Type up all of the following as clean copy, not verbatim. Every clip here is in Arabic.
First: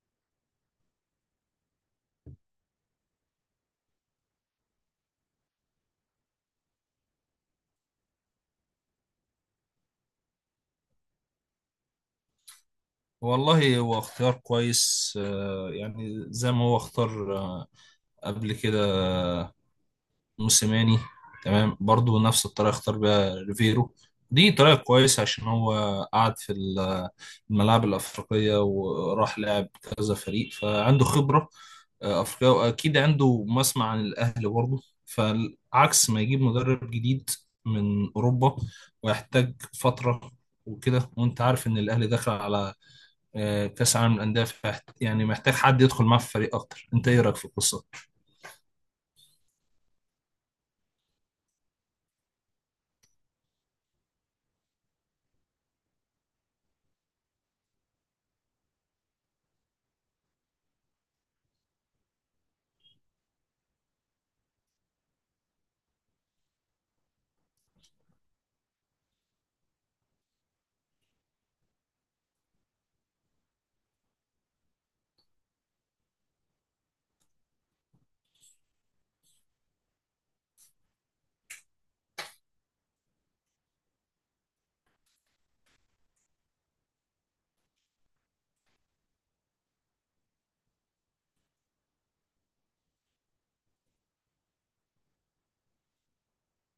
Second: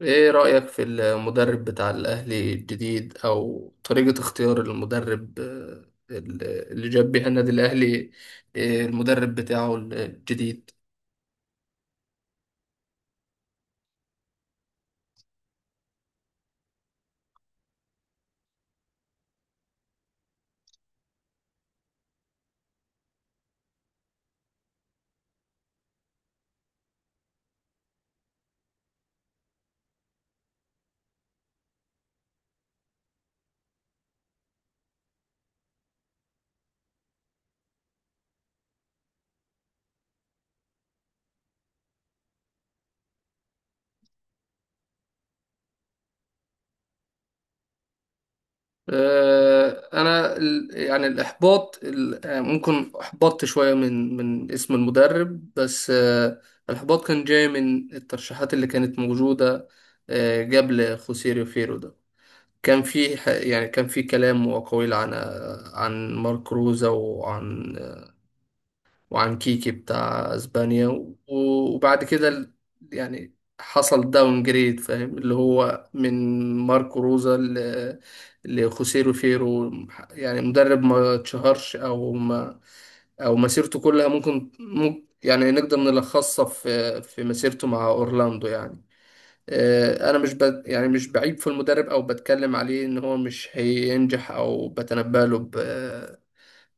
ايه رأيك في المدرب بتاع الأهلي الجديد او طريقة اختيار المدرب اللي جاب بيها النادي الأهلي المدرب بتاعه الجديد. والله هو اختيار كويس، يعني زي ما هو اختار قبل كده موسيماني. تمام، برضو نفس الطريقة اختار بيها ريفيرو. دي طريقة كويسة عشان هو قعد في الملاعب الأفريقية وراح لعب كذا فريق، فعنده خبرة أفريقية، وأكيد عنده مسمع عن الأهلي برضو. فعكس ما يجيب مدرب جديد من أوروبا ويحتاج فترة وكده. وانت عارف ان الاهلي داخل على كاس عالم للانديه، يعني محتاج حد يدخل معاه في فريق اكتر. انت ايه رايك في القصه؟ انا الاحباط ممكن احبطت شوية من اسم المدرب بس. الاحباط كان جاي من الترشيحات اللي كانت موجودة قبل خوسيريو فيرو ده. كان في كان في كلام وأقاويل عن عن مارك روزا وعن كيكي بتاع اسبانيا وبعد كده يعني حصل داون جريد، فاهم؟ اللي هو من ماركو روزا لخوسيه روفيرو، يعني مدرب ما اتشهرش او ما او مسيرته كلها ممكن نقدر نلخصها في مسيرته مع اورلاندو يعني. انا مش ب... يعني مش بعيب في المدرب او بتكلم عليه ان هو مش هينجح، او بتنبأ له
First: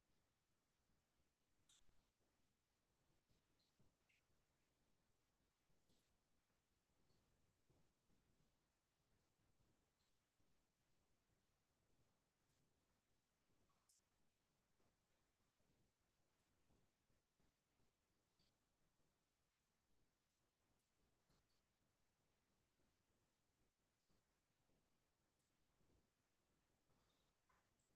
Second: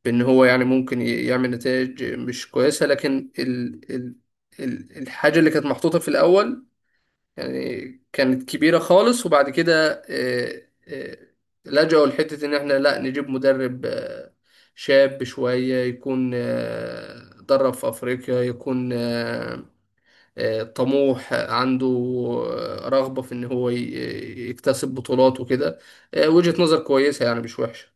بان هو يعني ممكن يعمل نتائج مش كويسه. لكن ال الحاجه اللي كانت محطوطه في الاول يعني كانت كبيره خالص، وبعد كده، لجأوا لحته ان احنا لا نجيب مدرب شاب شويه، يكون درب في افريقيا، يكون طموح، عنده رغبه في ان هو يكتسب بطولات وكده. وجهه نظر كويسه يعني، مش وحشه.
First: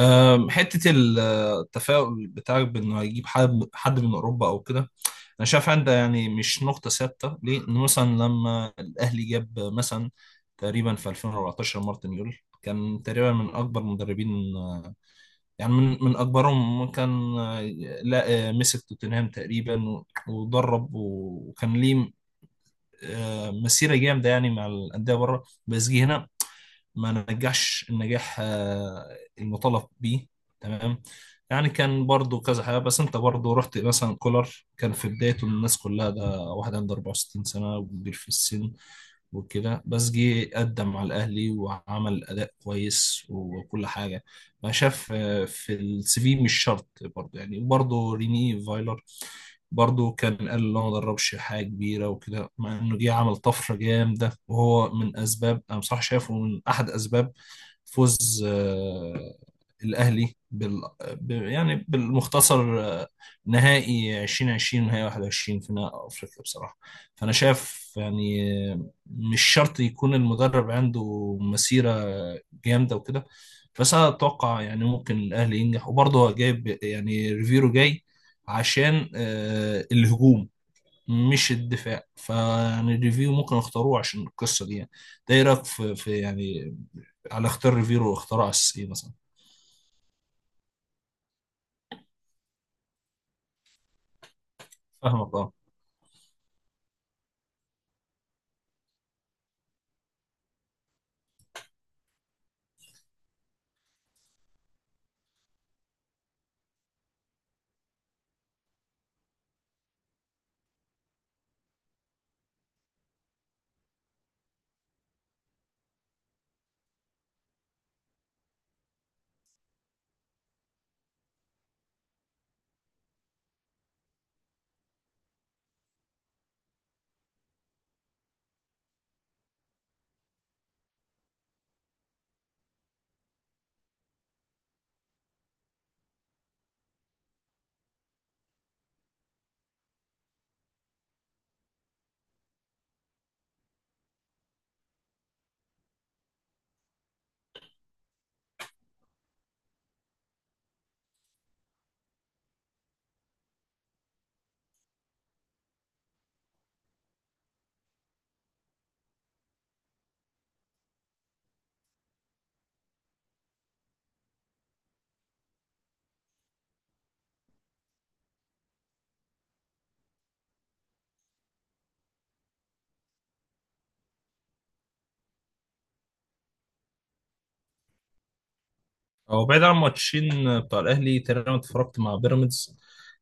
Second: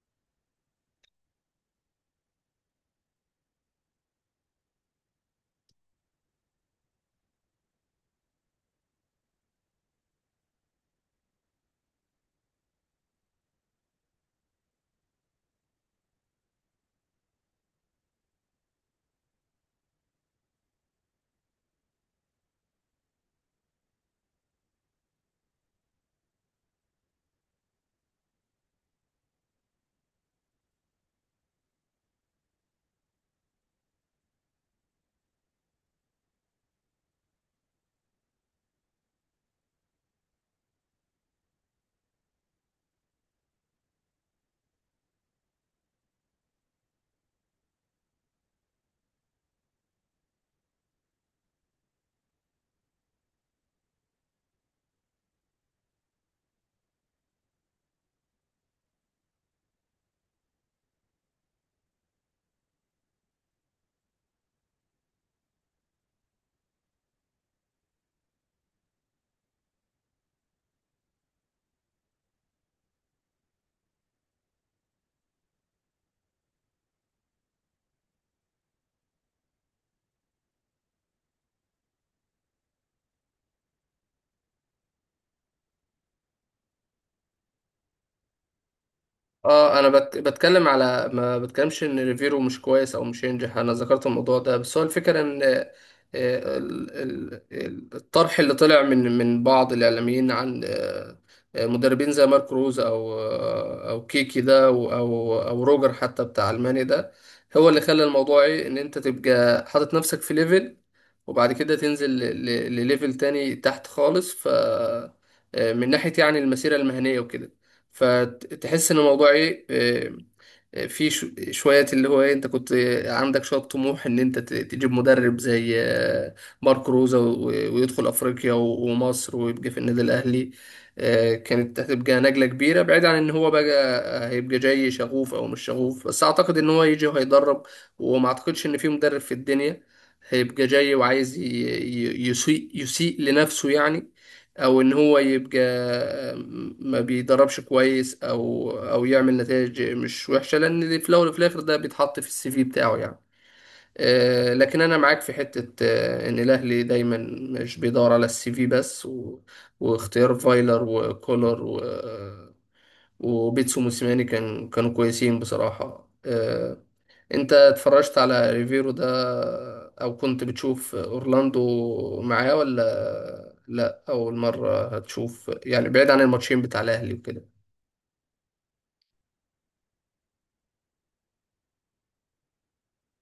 حته التفاؤل بتاعك بانه هيجيب حد من اوروبا او كده، انا شايف عندك يعني مش نقطه ثابته ليه. ان مثلا لما الاهلي جاب مثلا تقريبا في 2014 مارتن يول، كان تقريبا من اكبر مدربين، يعني من اكبرهم كان. آه، لا آه، مسك توتنهام تقريبا ودرب وكان ليه مسيره جامده يعني مع الانديه بره، بس جه هنا ما نجحش النجاح المطالب بيه. تمام. يعني كان برضو كذا حاجة. بس انت برضو رحت مثلا كولر كان في بدايته، الناس كلها ده واحد عنده 64 سنة وكبير في السن وكده. بس جه قدم على الأهلي وعمل أداء كويس وكل حاجة. ما شاف في السي في مش شرط برضو. يعني برضو ريني فايلر برضه كان قال اللي هو ما دربش حاجة كبيرة وكده، مع إنه جه عمل طفرة جامدة، وهو من أسباب، أنا بصراحة شايفه من أحد أسباب فوز الأهلي يعني بالمختصر نهائي 2020 ونهائي 21 في نهائي أفريقيا بصراحة. فأنا شايف يعني مش شرط يكون المدرب عنده مسيرة جامدة وكده. بس أنا أتوقع يعني ممكن الأهلي ينجح، وبرضه هو جايب، يعني ريفيرو جاي عشان الهجوم مش الدفاع. فيعني ريفيرو ممكن اختاروه عشان القصه دي يعني. ده ايه رايك في, في يعني على اختيار ريفيرو، واختار اساس ايه مثلا؟ اه انا بتكلم على ما بتكلمش ان ريفيرو مش كويس او مش ينجح، انا ذكرت الموضوع ده. بس هو الفكره فاهمك ان اه. الطرح اللي طلع من بعض الاعلاميين عن مدربين زي مارك روز او كيكي ده او او روجر حتى بتاع المانيا ده، هو اللي خلى الموضوع ايه، ان انت تبقى حاطط نفسك في ليفل، وبعد كده تنزل لليفل تاني تحت خالص. ف من ناحيه يعني المسيره المهنيه وكده، فتحس ان الموضوع ايه، في شوية اللي هو ايه، انت كنت عندك شوية طموح ان انت تجيب مدرب زي مارك روزا، ويدخل افريقيا ومصر ويبقى في النادي الاهلي. كانت هتبقى نجلة كبيرة، بعيد عن ان هو بقى هيبقى جاي شغوف او مش شغوف. بس اعتقد ان هو يجي وهيدرب، وما اعتقدش ان في مدرب في الدنيا هيبقى جاي وعايز يسيء لنفسه يعني، او ان هو يبقى ما بيدربش كويس او يعمل نتائج مش وحشه، لان في الاول وفي الاخر ده بيتحط في السي في بتاعه يعني. لكن انا معاك في حته ان الاهلي دايما مش بيدور على السي في بس، و... واختيار فايلر وكولر و... آه، وبيتسو موسيماني كانوا كويسين بصراحه. انت اتفرجت على ريفيرو ده، او كنت بتشوف اورلاندو معاه، ولا لا اول مرة هتشوف يعني، بعيد عن الماتشين بتاع الاهلي وكده؟ هو بعيد عن الماتشين بتاع الاهلي، تقريبا اتفرجت مع بيراميدز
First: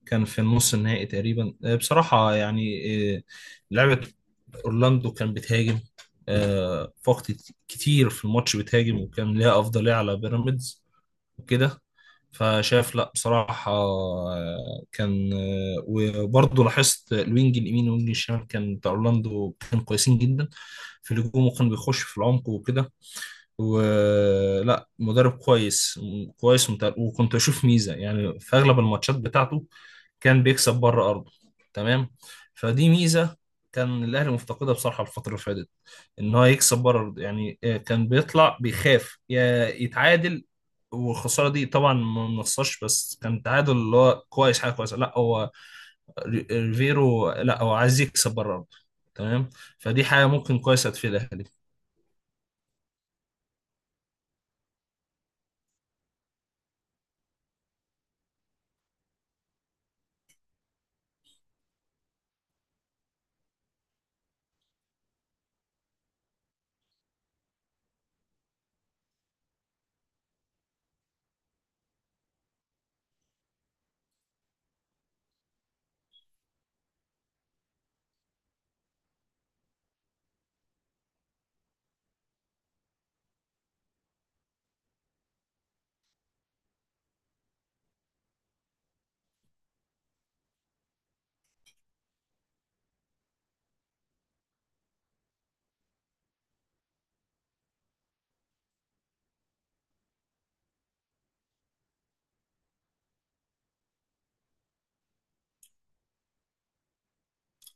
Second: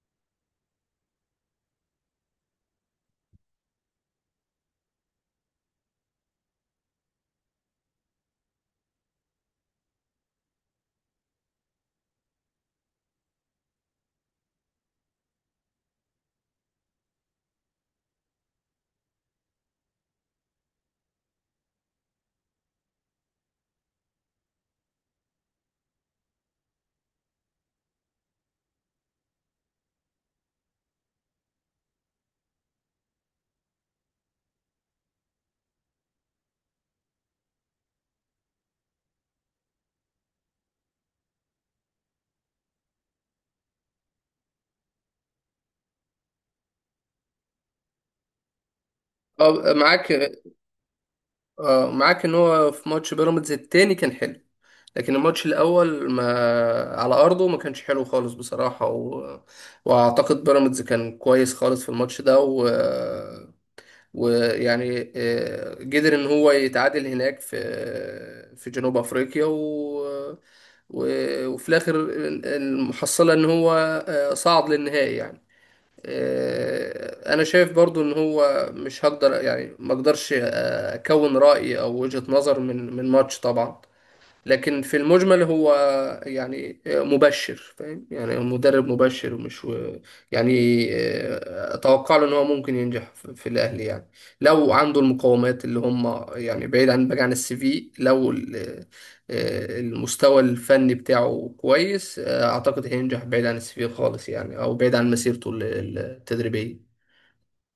كان في النص النهائي تقريبا. بصراحه يعني آه، لعبه اورلاندو كان بتهاجم في وقت كتير في الماتش، بتهاجم وكان ليها افضليه على بيراميدز وكده. فشاف، لا بصراحة، آه، كان آه، وبرضه لاحظت الوينج اليمين والوينج الشمال كان بتاع اورلاندو، كان كويسين جدا في الهجوم وكان بيخش في العمق وكده. ولا مدرب كويس، وكنت اشوف ميزه يعني في اغلب الماتشات بتاعته كان بيكسب بره ارضه. تمام. فدي ميزه كان الاهلي مفتقدها بصراحه الفتره اللي فاتت، ان هو يكسب بره ارضه يعني. كان بيطلع بيخاف يا يتعادل، والخساره دي طبعا ما بنخسرش، بس كان تعادل اللي هو كويس، حاجه كويسه. لا هو ريفيرو لا هو عايز يكسب بره ارضه. تمام. اه فدي معاك. حاجه ممكن كويسه تفيد الاهلي. اه معاك ان هو في ماتش بيراميدز التاني كان حلو، لكن الماتش الاول ما على ارضه ما كانش حلو خالص بصراحة. و... واعتقد بيراميدز كان كويس خالص في الماتش ده، و... ويعني قدر ان هو يتعادل هناك في في جنوب افريقيا، وفي الاخر المحصله ان هو صعد للنهائي يعني. انا شايف برضو ان هو مش هقدر يعني ما اقدرش اكون راي او وجهه نظر من ماتش طبعا، لكن في المجمل هو يعني مبشر، فاهم؟ يعني هو مدرب مبشر، ومش يعني اتوقع له ان هو ممكن ينجح في الاهلي يعني، لو عنده المقومات اللي هم يعني، بعيد عن السي في. لو المستوى الفني بتاعه كويس، اعتقد هينجح بعيد عن السي في خالص يعني، او بعيد عن مسيرته التدريبية.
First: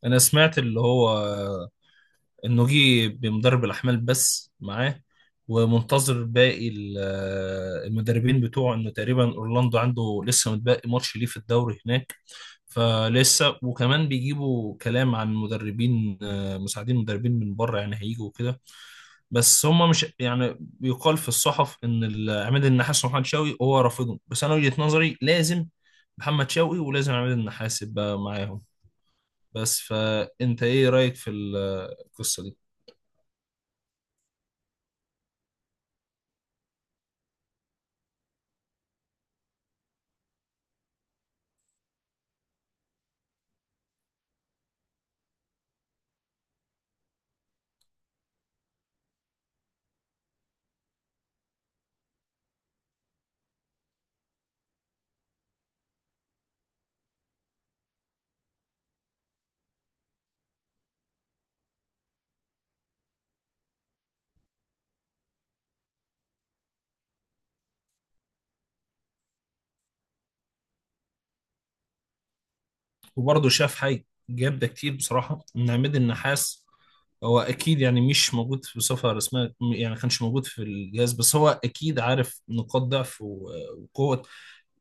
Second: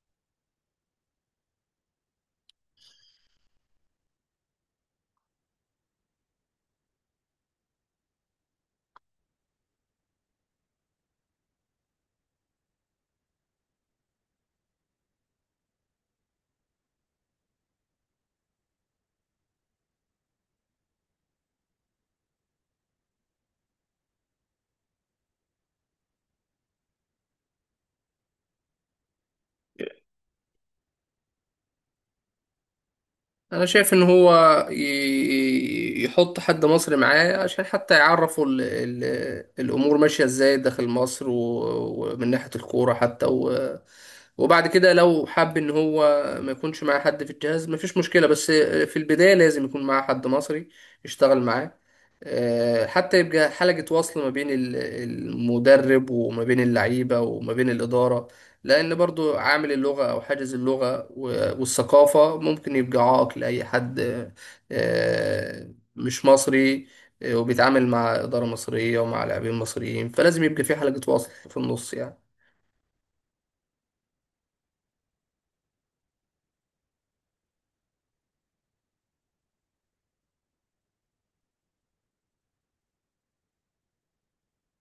انا سمعت اللي هو النوجي بمدرب الأحمال بس معاه، ومنتظر باقي المدربين بتوعه. إنه تقريبا أورلاندو عنده لسه متبقي ماتش ليه في الدوري هناك. فلسه، وكمان بيجيبوا كلام عن مدربين مساعدين، مدربين من بره يعني هيجوا وكده. بس هم مش، يعني بيقال في الصحف ان عماد النحاس ومحمد شوقي هو رافضهم. بس انا وجهة نظري لازم محمد شوقي ولازم عماد النحاس يبقى معاهم. بس فانت ايه رأيك في القصة دي؟ انا شايف ان هو يحط حد مصري معاه، عشان حتى يعرفوا ال ال الامور ماشيه ازاي داخل مصر ومن ناحيه الكوره حتى. و وبعد كده لو حب ان هو ما يكونش معاه حد في الجهاز، مفيش مشكله. بس في البدايه لازم يكون معاه حد مصري يشتغل معاه، حتى يبقى حلقه وصل ما بين المدرب وما بين اللعيبه وما بين الاداره. لأن برضو عامل اللغة أو حاجز اللغة والثقافة ممكن يبقى عائق لأي حد مش مصري، وبيتعامل مع إدارة مصرية ومع لاعبين مصريين، فلازم يبقى في حلقة وصل في النص يعني. وبرضه شاف حاجة، جاب ده كتير بصراحة من عماد النحاس. هو أكيد يعني مش موجود في صفة رسمية، يعني ما كانش موجود في الجهاز، بس هو أكيد عارف نقاط ضعف وقوة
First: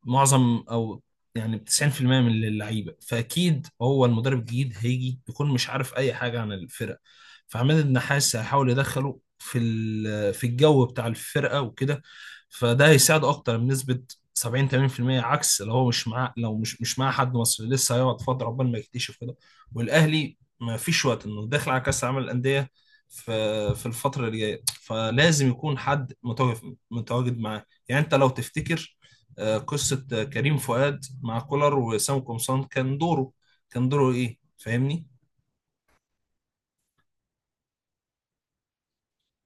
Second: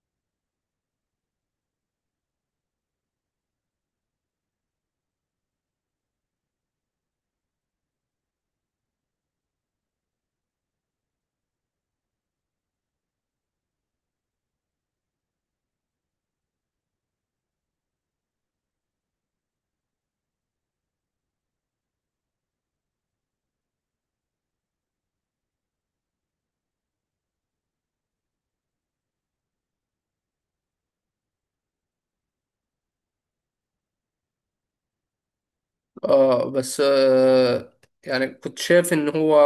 معظم، او يعني 90% من اللعيبه. فاكيد هو المدرب الجديد هيجي يكون مش عارف اي حاجه عن الفرقه. فعماد النحاس هيحاول يدخله في الجو بتاع الفرقه وكده. فده هيساعده اكتر بنسبه 70 80%، عكس لو هو مش معاه. لو مش معاه حد مصري، لسه هيقعد فتره عقبال ما يكتشف كده. والاهلي ما فيش وقت، انه داخل على كاس العالم للانديه في في الفتره اللي جايه. فلازم يكون حد متواجد، متواجد معاه يعني. انت لو تفتكر قصة كريم فؤاد مع كولر وسام قمصان، كان دوره، كان دوره ايه، فاهمني؟ اه بس آه، يعني كنت شايف ان هو،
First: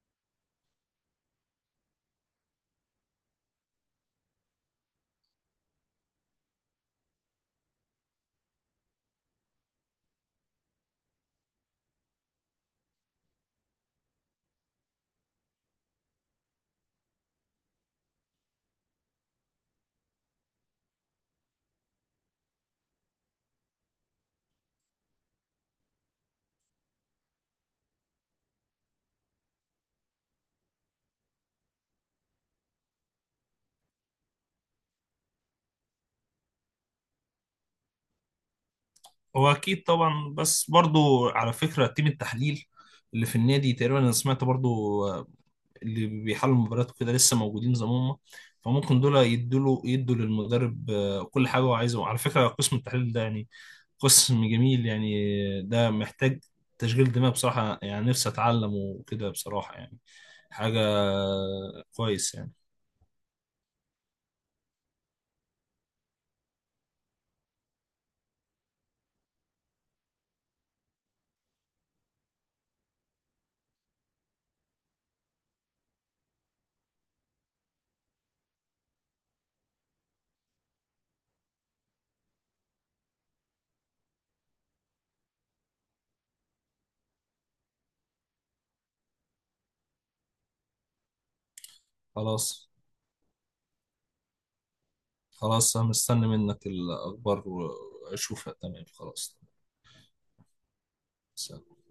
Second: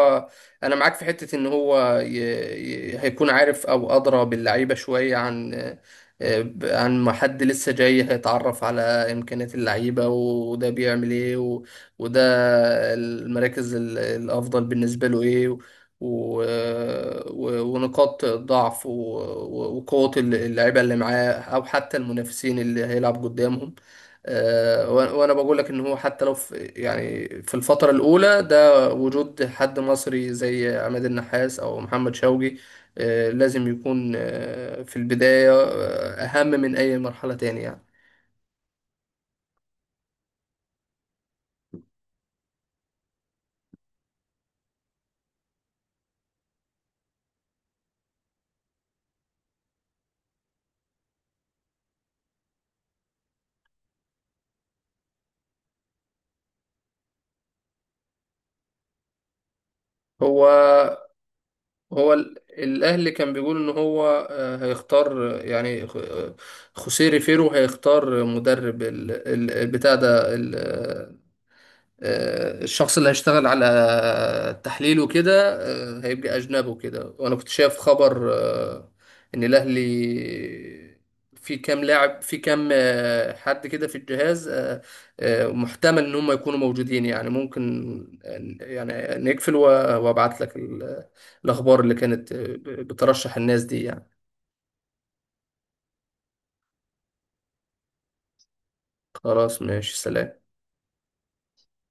انا معاك في حتة ان هو هيكون عارف او ادرى باللعيبة شوية عن عن ما حد لسه جاي هيتعرف على امكانيات اللعيبة، وده بيعمل ايه، و... وده المراكز الافضل بالنسبة له ايه، و ونقاط ضعف و... وقوة اللعيبة اللي معاه، او حتى المنافسين اللي هيلعب قدامهم. وانا بقول لك ان هو حتى لو في يعني، في الفتره الاولى ده، وجود حد مصري زي عماد النحاس او محمد شوقي لازم يكون في البدايه اهم من اي مرحله تانية يعني. هو اكيد طبعا. بس برضو على فكرة تيم التحليل اللي في النادي تقريبا، انا سمعت برضو اللي بيحلوا المباريات وكده لسه موجودين زي ما هم. فممكن دول يدوا للمدرب كل حاجة هو عايزه. على فكرة قسم التحليل ده يعني قسم جميل يعني، ده محتاج تشغيل دماغ بصراحة يعني، نفسي اتعلم وكده بصراحة يعني هو حاجة. هو كويس ال يعني. الاهلي كان بيقول ان هو هيختار خوسيه ريفيرو هيختار مدرب البتاع ده، الشخص اللي هيشتغل على تحليل وكده هيبقى أجنبي وكده. وأنا كنت شايف خبر إن الأهلي في كام لاعب، في كام حد كده في الجهاز محتمل إن هم يكونوا موجودين يعني. ممكن يعني نقفل وأبعت لك الأخبار اللي كانت خلاص. بترشح الناس دي يعني. خلاص أنا مستني منك الأخبار وأشوفها. تمام، خلاص. خلاص ماشي، سلام. سلام.